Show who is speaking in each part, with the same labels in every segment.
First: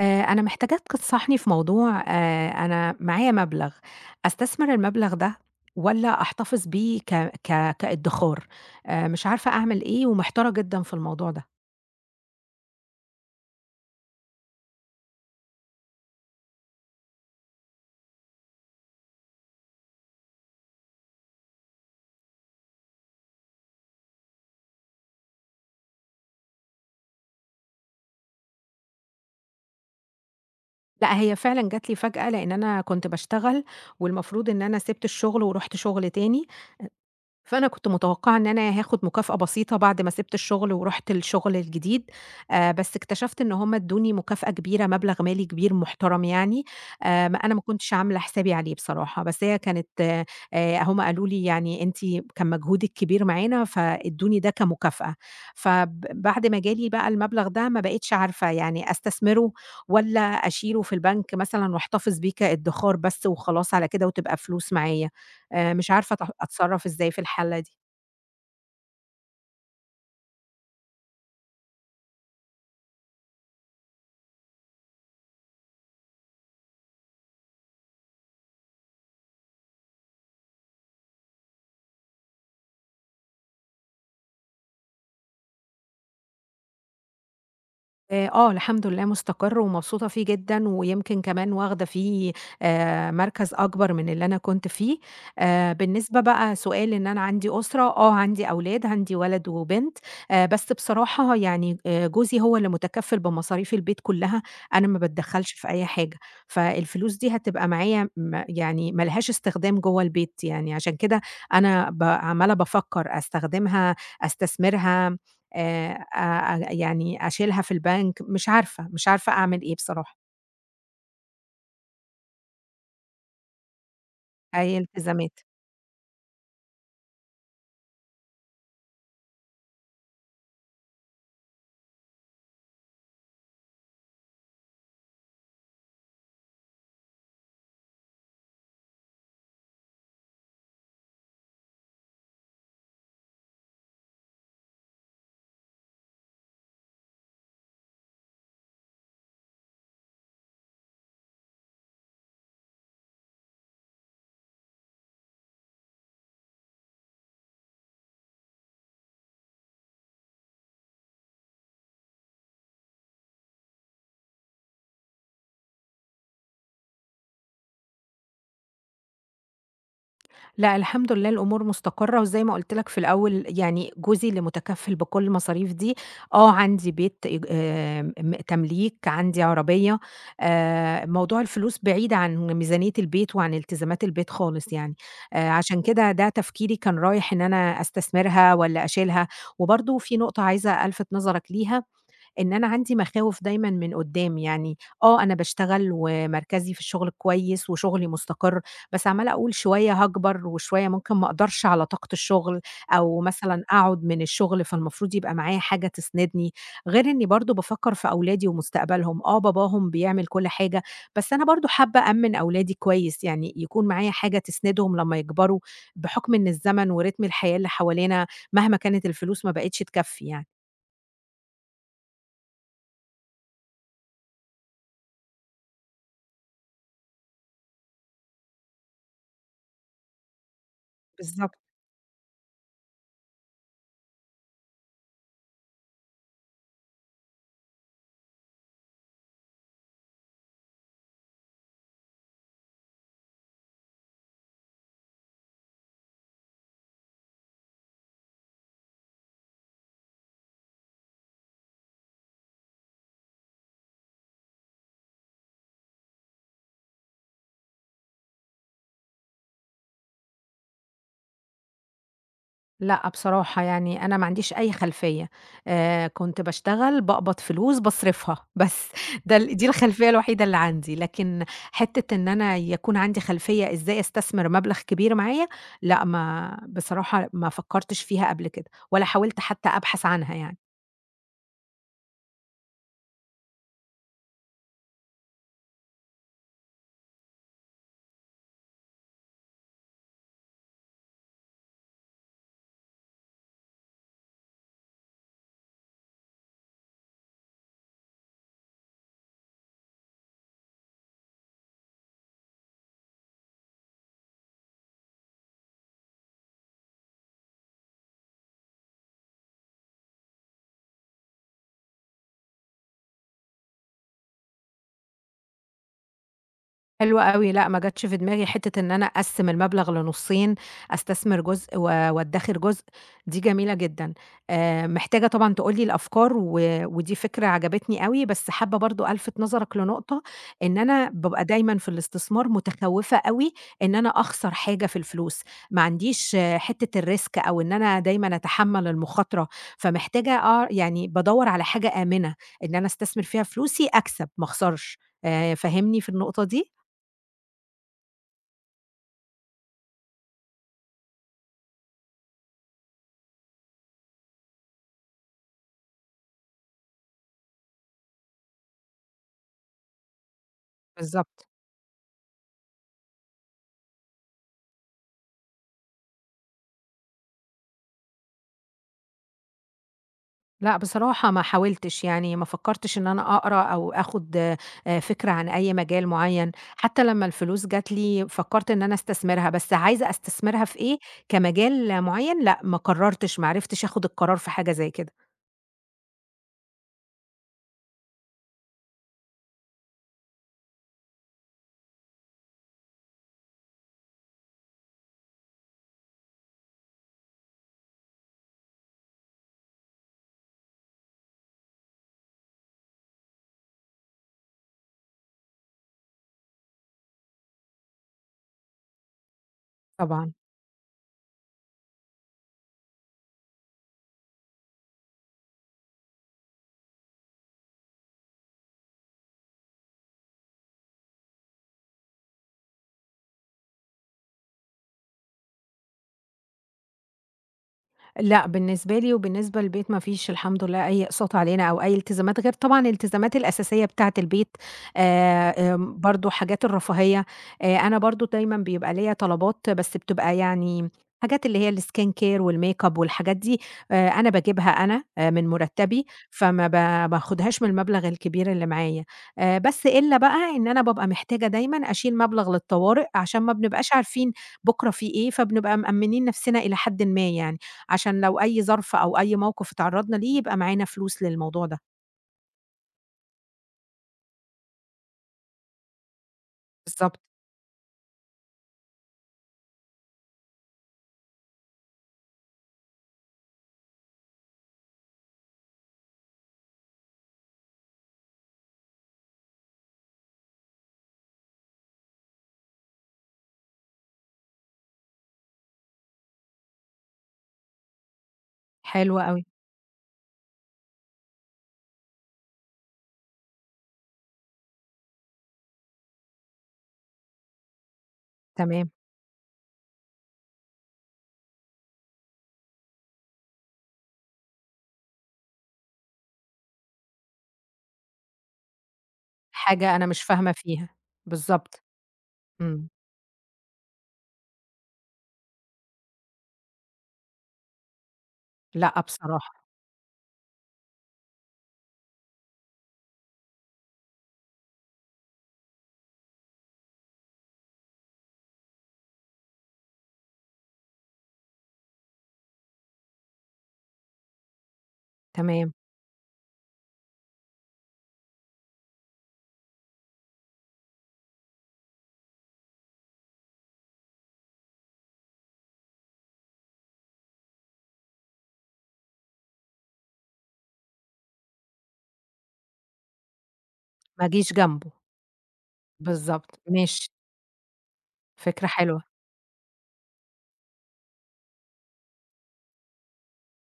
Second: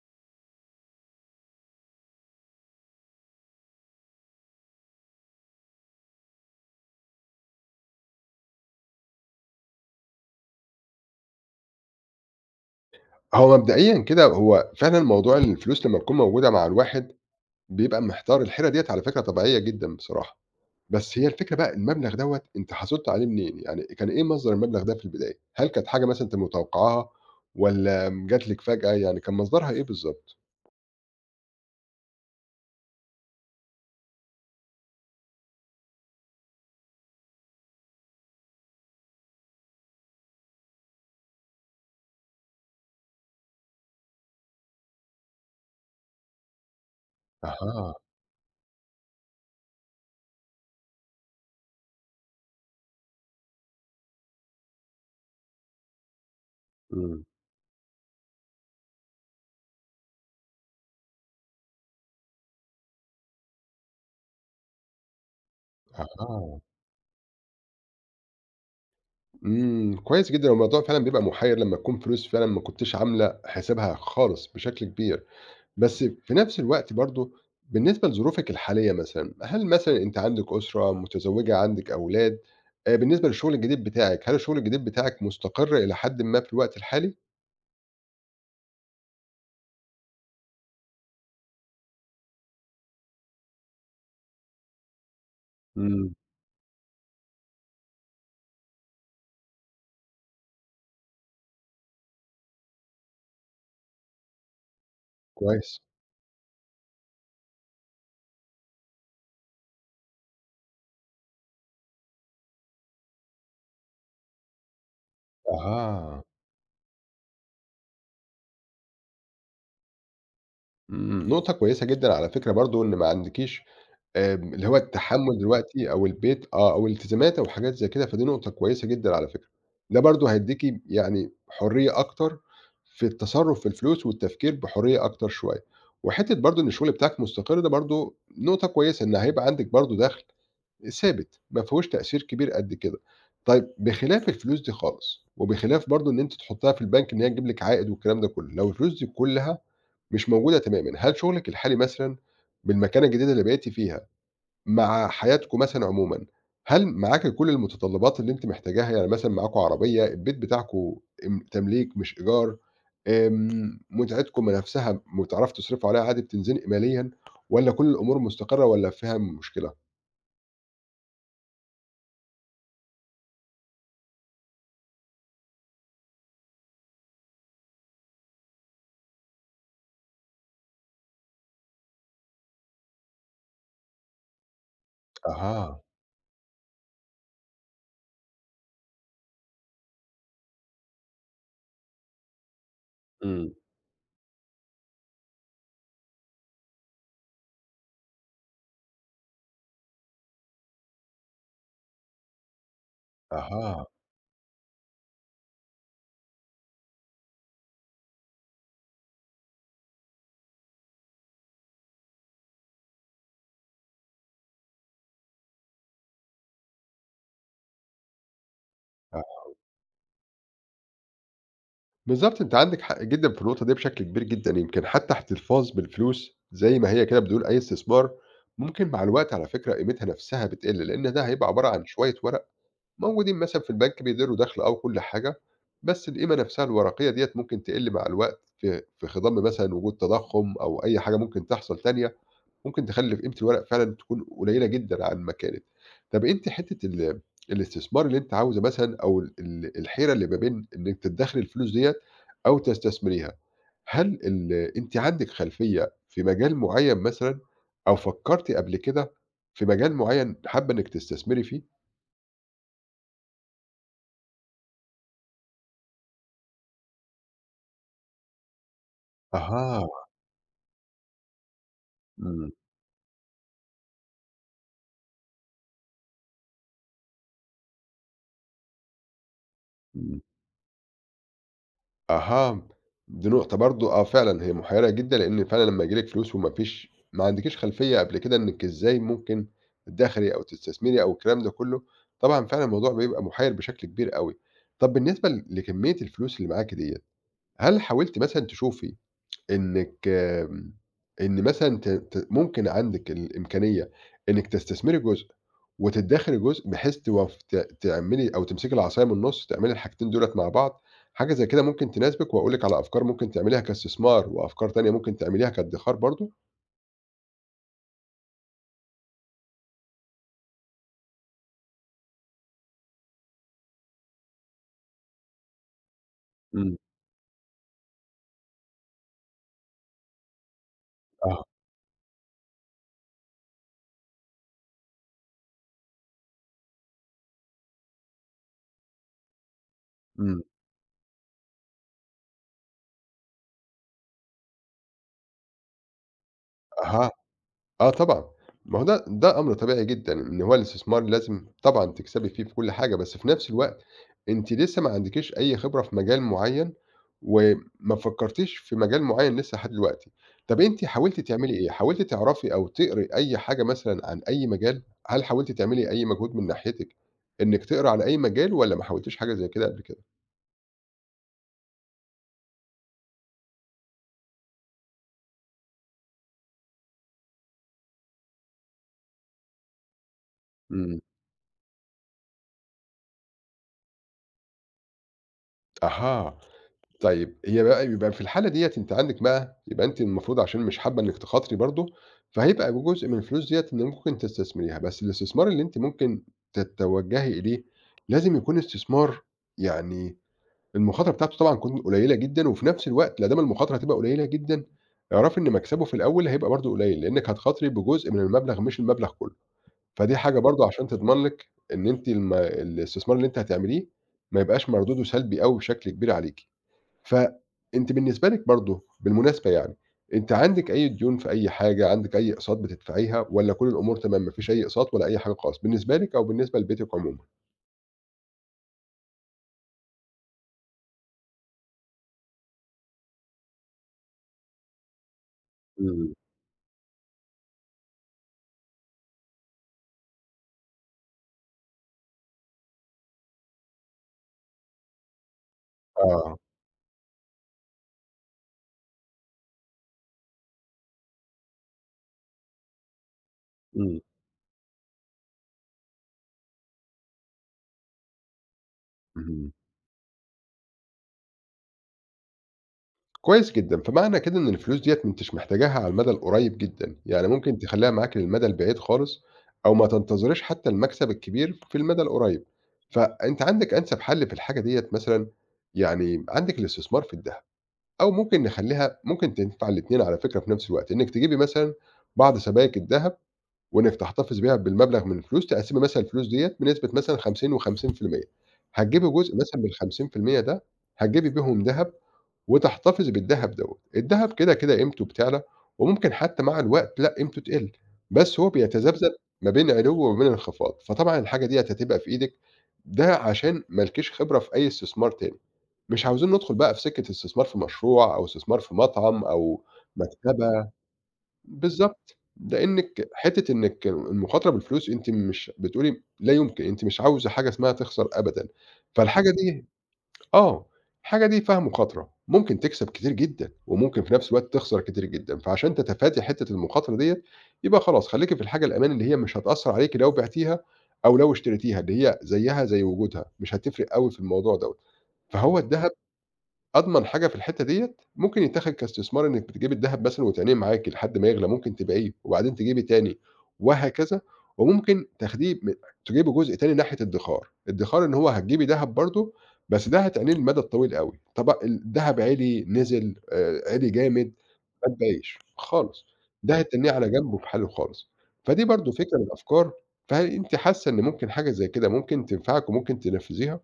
Speaker 1: أنا محتاجاك تنصحني في موضوع أنا معايا مبلغ، أستثمر المبلغ ده والّا أحتفظ بيه ك ك كادخار؟ مش عارفة أعمل إيه ومحتارة جدًا في الموضوع ده.
Speaker 2: هو مبدئيًا كده هو فعلًا موضوع الفلوس لمّا تكون موجودة مع الواحد، بيبقى محتار، الحيرة ديّة على فكرة طبيعية جدًا بصراحة، بس هي الفكرة بقى المبلغ دوّة أنت حصلت عليه منين؟ يعني كان إيه مصدر المبلغ ده في البداية؟ هل كانت حاجة مثلًا أنتِ متوقعاها والّا م جات لِك فجأة، يعني كان مصدرها إيه بالضبط؟
Speaker 1: لأ، هي فعلًا جات لي فجأة، لأن أنا كنت باشتغل والمفروض إن أنا سِبت الشغل ورُحت شغل تاني، فأنا كنت متوقعة إن أنا هاخد مكافأة بسيطة بعد ما سِبت الشغل ورُحت الشغل الجديد. بس اكتشفت إن هُم ادّوني مكافأة كبيرة، مبلغ مالي كبير محترم يعني. ما أنا ما كنتش
Speaker 2: أها،
Speaker 1: عاملة حسابي عليه بصراحة، بس هي كانت. هُم قالوا لي يعني أنتِ كان مجهودِك كبير معانا فادّوني ده كمكافأة. بعد ما جالي بقى
Speaker 2: إمم،
Speaker 1: المبلغ ده ما بقيتش عارفة يعني أستثمره والّا أشيله في البنك مثلًا واحتفظ بيه كادّخار بس وخلاص على كده وتبقى فلوس معايا. مش عارفة
Speaker 2: أها،
Speaker 1: أتصرّف إزاي في الحالة دي.
Speaker 2: إمم، كويس جدًا، الموضوع فعلًا بيبقى مُحيّر لمّا تكون فلوس فعلًا ما كنتيش عاملة حسابها خالص بشكل كبير. بس في نفس الوقت برضه بالنسبة لظروفِك الحالية مثلًا، هل مثلًا أنتِ عندِك أسرة، متزوجة، عندِك أولاد؟ بالنسبة للشغل الجديد بتاعِك، هل الشغل الجديد بتاعِك مستقر إلى حدٍ ما في الوقت الحالي؟
Speaker 1: آه، الحمد لله مستقر ومبسوطة فيه جدًا، ويمكن كمان واخدة فيه مركز أكبر من اللي أنا كنت فيه.
Speaker 2: إمم،
Speaker 1: بالنسبة بقى سؤال إن أنا عندي أسرة، آه عندي أولاد، عندي ولد وبنت. بس بصراحة يعني جوزي هو اللي متكفّل بمصاريف البيت كلّها، أنا ما باتدخّلش في
Speaker 2: كويس.
Speaker 1: أي حاجة، فالفلوس دي هتبقى معايا يعني ما لهاش استخدام جوّه البيت، يعني عشان كده أنا عمّالة بافكّر أستخدمها، أستثمرها.
Speaker 2: أها،
Speaker 1: أ يعني أشيلها في البنك، مش عارفة، مش عارفة أعمل إيه بصراحة.
Speaker 2: إمم، نقطة كويسة جدًا على فكرة برضه إن ما عندكيش اللي هو
Speaker 1: أي التزامات.
Speaker 2: التحمُّل دلوقتي أو البيت آه، أو الالتزامات أو حاجات زي كده، فدي نقطة كويسة جدًا على فكرة. ده برضه هيدّيكِ يعني حرية أكتر في التصرُّف في الفلوس والتفكير بحرية أكتر شوية. وحتّة برضه إن الشغل بتاعِك مستقر ده برضه نقطة كويسة، إن هيبقى عندِك برضه دَخْل ثابت، ما فيهوش تأثير كبير قد كده. طيب بخلاف الفلوس دي خالص وبخلاف برضه إن أنتِ تحُطّيها في البنك إن هي تجيب لِك عائد والكلام ده كُلّه، لو الفلوس دي كُلّها مش موجودة تمامًا، هل شغلِك الحالي مثلًا بالمكانة الجديدة اللي بقيتِ فيها مع حياتكم مثلًا عمومًا، هل معاكِ كل المتطلبات اللي أنتِ محتاجاها؟ يعني مثلًا معاكم عربية، البيت بتاعكم تمليك مش إيجار، متعتكم نفسها بتعرفوا تصرفوا عليها عادي بتنزنقوا ماليًا، والّا كل الأمور مستقرة والّا فيها مشكلة؟
Speaker 1: لأ، الحمد لله الأمور مستقرة، وزي ما قُلت لك في الأول يعني جوزي اللي متكفّل بكل المصاريف دي. آه عندي بيت إيج م تمليك، عندي عربية. موضوع الفلوس بعيد عن ميزانية البيت وعن التزامات البيت خالص يعني.
Speaker 2: أها،
Speaker 1: عشان كده ده تفكيري كان رايح إن أنا أستثمرها والّا أشيلها، وبرضه في نقطة عايزة ألفت نظرك ليها إن أنا عندي مخاوف
Speaker 2: إمم.
Speaker 1: دايمًا من قدّام، يعني آه أنا باشتغل ومركزي في الشغل كويس وشغلي مستقر، بس عمّالة أقول شوية هاكبر وشوية ممكن ما أقدرش على طاقة الشغل، أو مثلًا
Speaker 2: أها،
Speaker 1: أقعد من الشغل فالمفروض يبقى معايا حاجة تسندني، غير إني برضه بافكّر في أولادي ومستقبلهم، آه باباهم بيعمل كل حاجة، بس أنا برضه حابة أأمِّن أولادي كويس، يعني يكون معايا حاجة تسندهم لمّا يكبروا، بحكم إن الزمن ورتم الحياة اللي حوالينا مهما كانت
Speaker 2: أها،
Speaker 1: الفلوس ما بقتش تكفّي يعني.
Speaker 2: بالضبط أنتِ عندِك حق جدًا في النقطة دي بشكل كبير جدًا، يمكن حتى احتفاظ بالفلوس زي ما هي كده بدون أي استثمار، ممكن مع الوقت على فكرة قيمتها نفسها بتقل، لأن ده هيبقى
Speaker 1: بالضبط.
Speaker 2: عبارة عن شوية ورق موجودين مثلًا في البنك بيديروا دخْل آه وكل حاجة، بس القيمة نفْسها الورقية ديّة ممكن تقِل مع الوقت في خِضم مثلًا وجود تضخُّم أو أي حاجة ممكن تحصل تانية، ممكن تخلّي قيمة الورق فعلًا تكون قليّلة جدًا عن ما كانت. طَب أنتِ حتّة الاستثمار اللي أنتِ عاوزة مثلًا أو ال ال الحيرة اللي ما بين إنِّك تدّخري الفلوس ديّة أو تستثمريها، هل أنتِ عندِك خلفية في مجال معيّن مثلًا أو فكّرتِ قبل كده في مجال معيّن حابّة إنِّك تستثمري فيه؟
Speaker 1: لأ بصراحة يعني أنا ما عنديش أي خلفية. كنت باشتغل، باقبض فلوس، باصرفها بس ده ال دي
Speaker 2: أها،
Speaker 1: الخلفية الوحيدة اللي عندي، لكن حتّة إن
Speaker 2: إمم.
Speaker 1: أنا يكون عندي خلفية إزاي أستثمر مبلغ كبير معايا. لأ ما بصراحة ما فكّرتش فيها قبل كده، ولا حاولت حتى أبحث
Speaker 2: إمم.
Speaker 1: عنها يعني.
Speaker 2: أها، دي نقطة برضه آه فعلًا هي محيرة جدًا، لإن فعلًا لمّا ييجي لِك فلوس وما فيش ما عندكيش خلفية قبل كده إنِّك إزاي ممكن تدخّري أو تستثمري أو الكلام ده كلّه، طبعًا فعلًا الموضوع بيبقى محير بشكل كبير أوي. طَب بالنسبة لكمية الفلوس اللي معاكِ ديّة، هل حاولتِ مثلًا تشوفي إنِّك إن مثلًا ت ت ممكن عندِك الإمكانية إنِّك تستثمري جزء وتدّخري جزء بحيث توف ت تعملي أو تمسكي العصاية من النُص، تعملي الحاجتين دُولة مع بعض، حاجة زي كده ممكن تناسبِك وأقول لِك على أفكار ممكن تعمليها كاستثمار وأفكار تانية ممكن تعمليها كادّخار برضه؟
Speaker 1: حلو أوي، لأ ما جاتش في دماغي حتّة إن أنا أقسّم المبلغ لنُصّين، أستثمر جزء وادّخر جزء، دي جميلة جدًا. محتاجة طبعًا تقول لي الأفكار و
Speaker 2: إمم،
Speaker 1: ودي فكرة عجبتني أوي، بس حابة برضه ألفِت نظرك لنقطة، إن أنا
Speaker 2: آه.
Speaker 1: بابقى دايمًا في الاستثمار متخوّفة أوي إن أنا أخسر حاجة في الفلوس. ما عنديش آه، حتّة الrisk أو إن أنا دايمًا أتحمّل المخاطرة، فمحتاجة
Speaker 2: إمم،
Speaker 1: يعني بادوّر على حاجة آمنة، إن أنا أستثمر فيها فلوسي أكسب، ما أخسرش. فاهمني في النقطة دي؟
Speaker 2: أها آه طبعًا، ما هو ده أمر طبيعي جدًا، إن هو الاستثمار لازم طبعًا تكسبي فيه في كل حاجة، بس في نفس الوقت أنتِ لسه ما عندكيش أي خبرة في مجال معيّن، وما فكرتيش في مجال معيّن لسه لحد دلوقتي. طب أنتِ حاولتِ
Speaker 1: بالضبط.
Speaker 2: تعملي إيه؟ حاولتِ تعرفي أو تقري أي حاجة مثلًا عن أي مجال؟ هل حاولتِ تعملي أي مجهود من ناحيتِك إنِك تقرا عن أي مجال والّا ما حاولتيش حاجة زي كده قبل كده؟
Speaker 1: لأ، بصراحة ما حاولتش، يعني ما فكّرتش إن أنا أقرا أو آخُد فكرة عن أي مجال معيّن، حتّى لمّا الفلوس جات لي فكّرت إن أنا أستثمرها، بس عايزة أستثمرها في إيه،
Speaker 2: إمم،
Speaker 1: كمجال معيّن لأ، ما قرّرتش، ما عرفتش آخُد القرار في حاجة زي كده.
Speaker 2: أها. طيب هي بقى يبقى في الحالة ديّة أنتِ عندِك بقى يبقى أنتِ المفروض عشان مش حابة إنِّك تخاطري برضه، فهيبقى جزء من الفلوس ديّة إن ممكن تستثمريها، بس الاستثمار اللي أنتِ ممكن تتوجهي إليه لازم يكون استثمار يعني المخاطرة بتاعته طبعًا تكون قليلة جدًا، وفي نفس الوقت لا دام المخاطرة هتبقى قليلة جدًا، اعرفي إن مكسبه في الأول هيبقى برضه قليل، لإنِّك هتخاطري بجزء من المبلغ مش المبلغ كله، فدي
Speaker 1: طبعًا.
Speaker 2: حاجة برضه عشان تضمن لِك إن أنتِ الاستثمار اللي أنتِ هتعمليه ما يبقاش مردوده سلبي أوي بشكل كبير عليكِ. فأنتِ بالنسبة لِك برضه بالمناسبة يعني، أنتِ عندِك أي ديون في أي حاجة، عندِك أي أقساط بتدفعيها والّا كل الأمور تمام ما فيش أي أقساط ولا أي حاجة خالص بالنسبة لِك أو بالنسبة لبيتِك عمومًا؟
Speaker 1: لأ، بالنسبة لي وبالنسبة للبيت ما فيش الحمد لله أي إقساط علينا أو أي التزامات، غير طبعًا الالتزامات الأساسية بتاعة البيت. آمم،
Speaker 2: إمم.
Speaker 1: برضه حاجات الرفاهية. أنا برضه دايمًا بيبقى ليّا طلبات بس بتبقى يعني حاجات اللي هي الskin care والmakeup والحاجات دي. أنا باجيبها أنا من مرتبي،
Speaker 2: آه.
Speaker 1: فما باخدهاش من المبلغ الكبير اللي معايا. بس إلا بقى إن أنا بابقى محتاجة دايمًا أشيل مبلغ للطوارئ، عشان ما بنبقاش
Speaker 2: إمم.
Speaker 1: عارفين بكرة في إيه، فبنبقى مأمنين نفسنا إلى حدٍ ما يعني. عشان لو أي ظرف أو أي
Speaker 2: اهم.
Speaker 1: موقف اتعرّضنا ليه، يبقى معانا فلوس للموضوع ده.
Speaker 2: كويس جدًا، فمعنى كده إن الفلوس ديّة ما أنتيش محتاجاها على المدى القريب جدًا،
Speaker 1: بالضبط،
Speaker 2: يعني ممكن تخلّيها معاكِ للمدى البعيد خالص أو ما تنتظريش حتى المكسب الكبير في المدى القريب، فأنتِ عندِك أنسب حل في الحاجة ديّة مثلًا، يعني عندِك الاستثمار في الدهب. أو ممكن نخلّيها ممكن تنفع الاتنين على فكرة في نفس الوقت، إنِّك تجيبي مثلًا بعض سبائك الدهب وإنِّك تحتفظي بيها بالمبلغ من الفلوس، تقسّمي مثلًا الفلوس ديّة بنسبة مثلًا 50 و50%، هتجيبي
Speaker 1: حلو
Speaker 2: جزء
Speaker 1: أوي،
Speaker 2: مثلًا من ال50% ده هتجيبي بيهم دهب وتحتفظي بالدهب دوّة، الدهب كده، كده قيمته بتعلى وممكن حتى مع الوقت لأ، قيمته تقل، بس هو
Speaker 1: تمام.
Speaker 2: بيتذبذب ما بين علو وما بين انخفاض، فطبعًا الحاجة ديّة هتبقى في إيدِك، ده عشان ما لكيش خبرة في أي استثمار تاني. مش عاوزين ندخل بقى في سكة استثمار في مشروع أو استثمار في مطعم أو
Speaker 1: حاجة أنا مش فاهمة
Speaker 2: مكتبة
Speaker 1: فيها، بالضبط،
Speaker 2: بالضبط،
Speaker 1: إمم.
Speaker 2: لإنِّك حتّة إنِّك المخاطرة بالفلوس أنتِ مش بتقولي لا يمكن، أنتِ مش عاوزة حاجة اسمها تخسر أبدًا،
Speaker 1: لأ
Speaker 2: فالحاجة دي
Speaker 1: بصراحة،
Speaker 2: آه، الحاجة دي فيها مخاطرة، ممكن تكسب كتير جدًا وممكن في نفس الوقت تخسر كتير جدًا، فعشان تتفادي حتّة المخاطرة ديّة، يبقى خلاص خلّيكِ في الحاجة الأمان اللي هي مش هتأثّر عليكِ لو بعتيها أو لو اشتريتيها، اللي هي زيّها زي وجودها، مش هتفرق أوي في الموضوع دوّة، فهو
Speaker 1: تمام،
Speaker 2: ده أضمن حاجة في الحتّة ديّة، ممكن يتاخد كاستثمار إنِّك بتجيبي الدهب مثلًا وتعينيه معاكِ لحد ما يغلى، ممكن تبيعيه وبعدين تجيبي تاني وهكذا، وممكن تاخديه م تجيبي جزء تاني ناحية الادّخار، الادّخار إن هو هتجيبي دهب برضه، بس ده هتعينيه للمدى الطويل أوي، طب الدهب عِلي، نزل، عِلي
Speaker 1: ما
Speaker 2: جامد،
Speaker 1: أجيش جنبه،
Speaker 2: ما تبيعيش خالص، ده
Speaker 1: بالضبط،
Speaker 2: هترميه على
Speaker 1: ماشي،
Speaker 2: جنب وفي حاله خالص. فدي
Speaker 1: فكرة
Speaker 2: برضه
Speaker 1: حلوة.
Speaker 2: فكرة من الأفكار، فهل أنتِ حاسة إن ممكن حاجة زي كده ممكن تنفعِك وممكن تنفّذيها؟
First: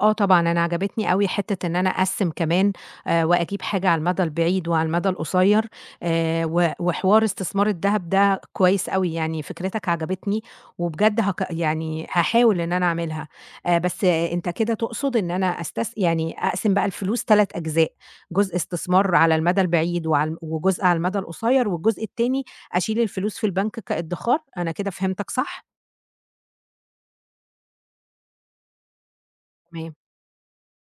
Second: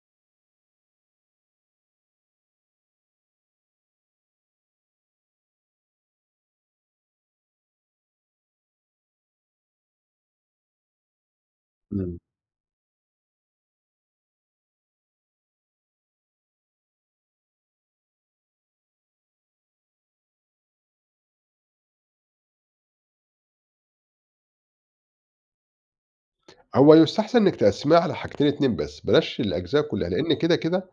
Speaker 1: آه طبعًا، أنا عجبتني أوي حتّة إن أنا أقسّم كمان وأجيب حاجة على المدى البعيد وعلى المدى القصير. و وحوار استثمار الدهب ده كويس أوي، يعني فكرتك عجبتني وبجد يعني
Speaker 2: إمم.
Speaker 1: هاحاول إن أنا أعملها. بس آه، أنت كده تقصد إن أنا يعني أقسم بقى الفلوس 3 أجزاء، جزء استثمار على المدى البعيد وعلى وجزء على المدى القصير، والجزء التاني أشيل الفلوس في البنك كادّخار، أنا كده فهمتك صح؟
Speaker 2: هو يستحسن إنِّك تقسّميها على حاجتين، 2 بس، بلاش الأجزاء
Speaker 1: تمام،
Speaker 2: كلّها، لإن كده، كده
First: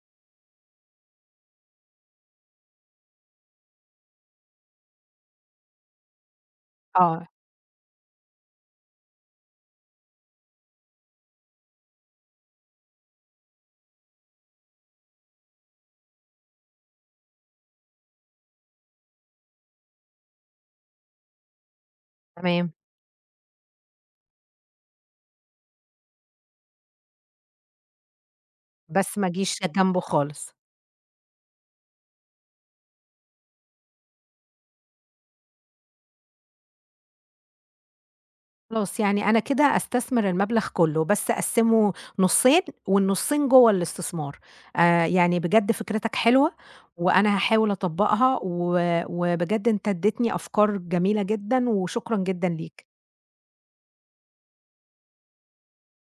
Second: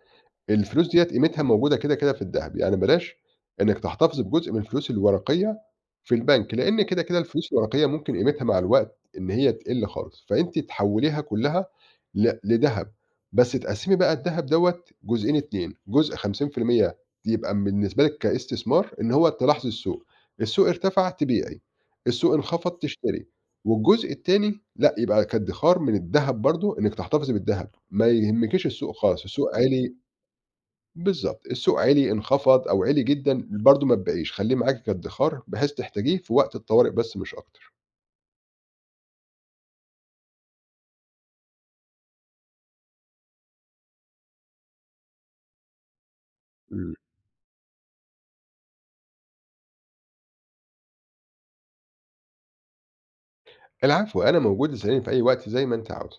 Speaker 2: الفلوس ديّة قيمتها موجودة كده، كده في الدهب، يعني بلاش إنّك تحتفظ بجزء من الفلوس الورقية في البنك، لإن كده، كده
Speaker 1: آه،
Speaker 2: الفلوس الورقية ممكن قيمتها مع الوقت إن هي تقِل خالص، فأنتِ تحوّليها كلّها لدهب، بس تقسّمي بقى الدهب دوّة جزئين 2، جزء 50% يبقى بالنسبة لِك كاستثمار إن هو تلاحظي السوق، السوق ارتفع تبيعي، السوق انخفض
Speaker 1: تمام،
Speaker 2: تشتري، والجزء التاني لأ، يبقى كادّخار من الدهب برضه إنِّك تحتفظي بالدهب، ما يهمكيش السوق
Speaker 1: بس
Speaker 2: خالص،
Speaker 1: ما
Speaker 2: السوق
Speaker 1: أجيش
Speaker 2: عِلي
Speaker 1: جنبه خالص.
Speaker 2: بالضبط، السوق عِلي، انخفض أو عِلي جدًا، برضه ما تبيعيش، خلّيه معاكِ كادّخار بحيث تحتاجيه في وقت الطوارئ بس مش أكتر.
Speaker 1: خلاص، يعني أنا كده أستثمر المبلغ كلّه، بس أقسّمه نُصّين والنُصّين جوّه الاستثمار. يعني بجد فكرتك حلوة
Speaker 2: إمم.
Speaker 1: وأنا هاحاول أطبّقها وبجد أنت ادّيتني أفكار جميلة جدًا وشكرًا جدًا ليك.
Speaker 2: العفو، أنا موجود، اسأليني في أي وقت زي ما أنتِ عاوزة.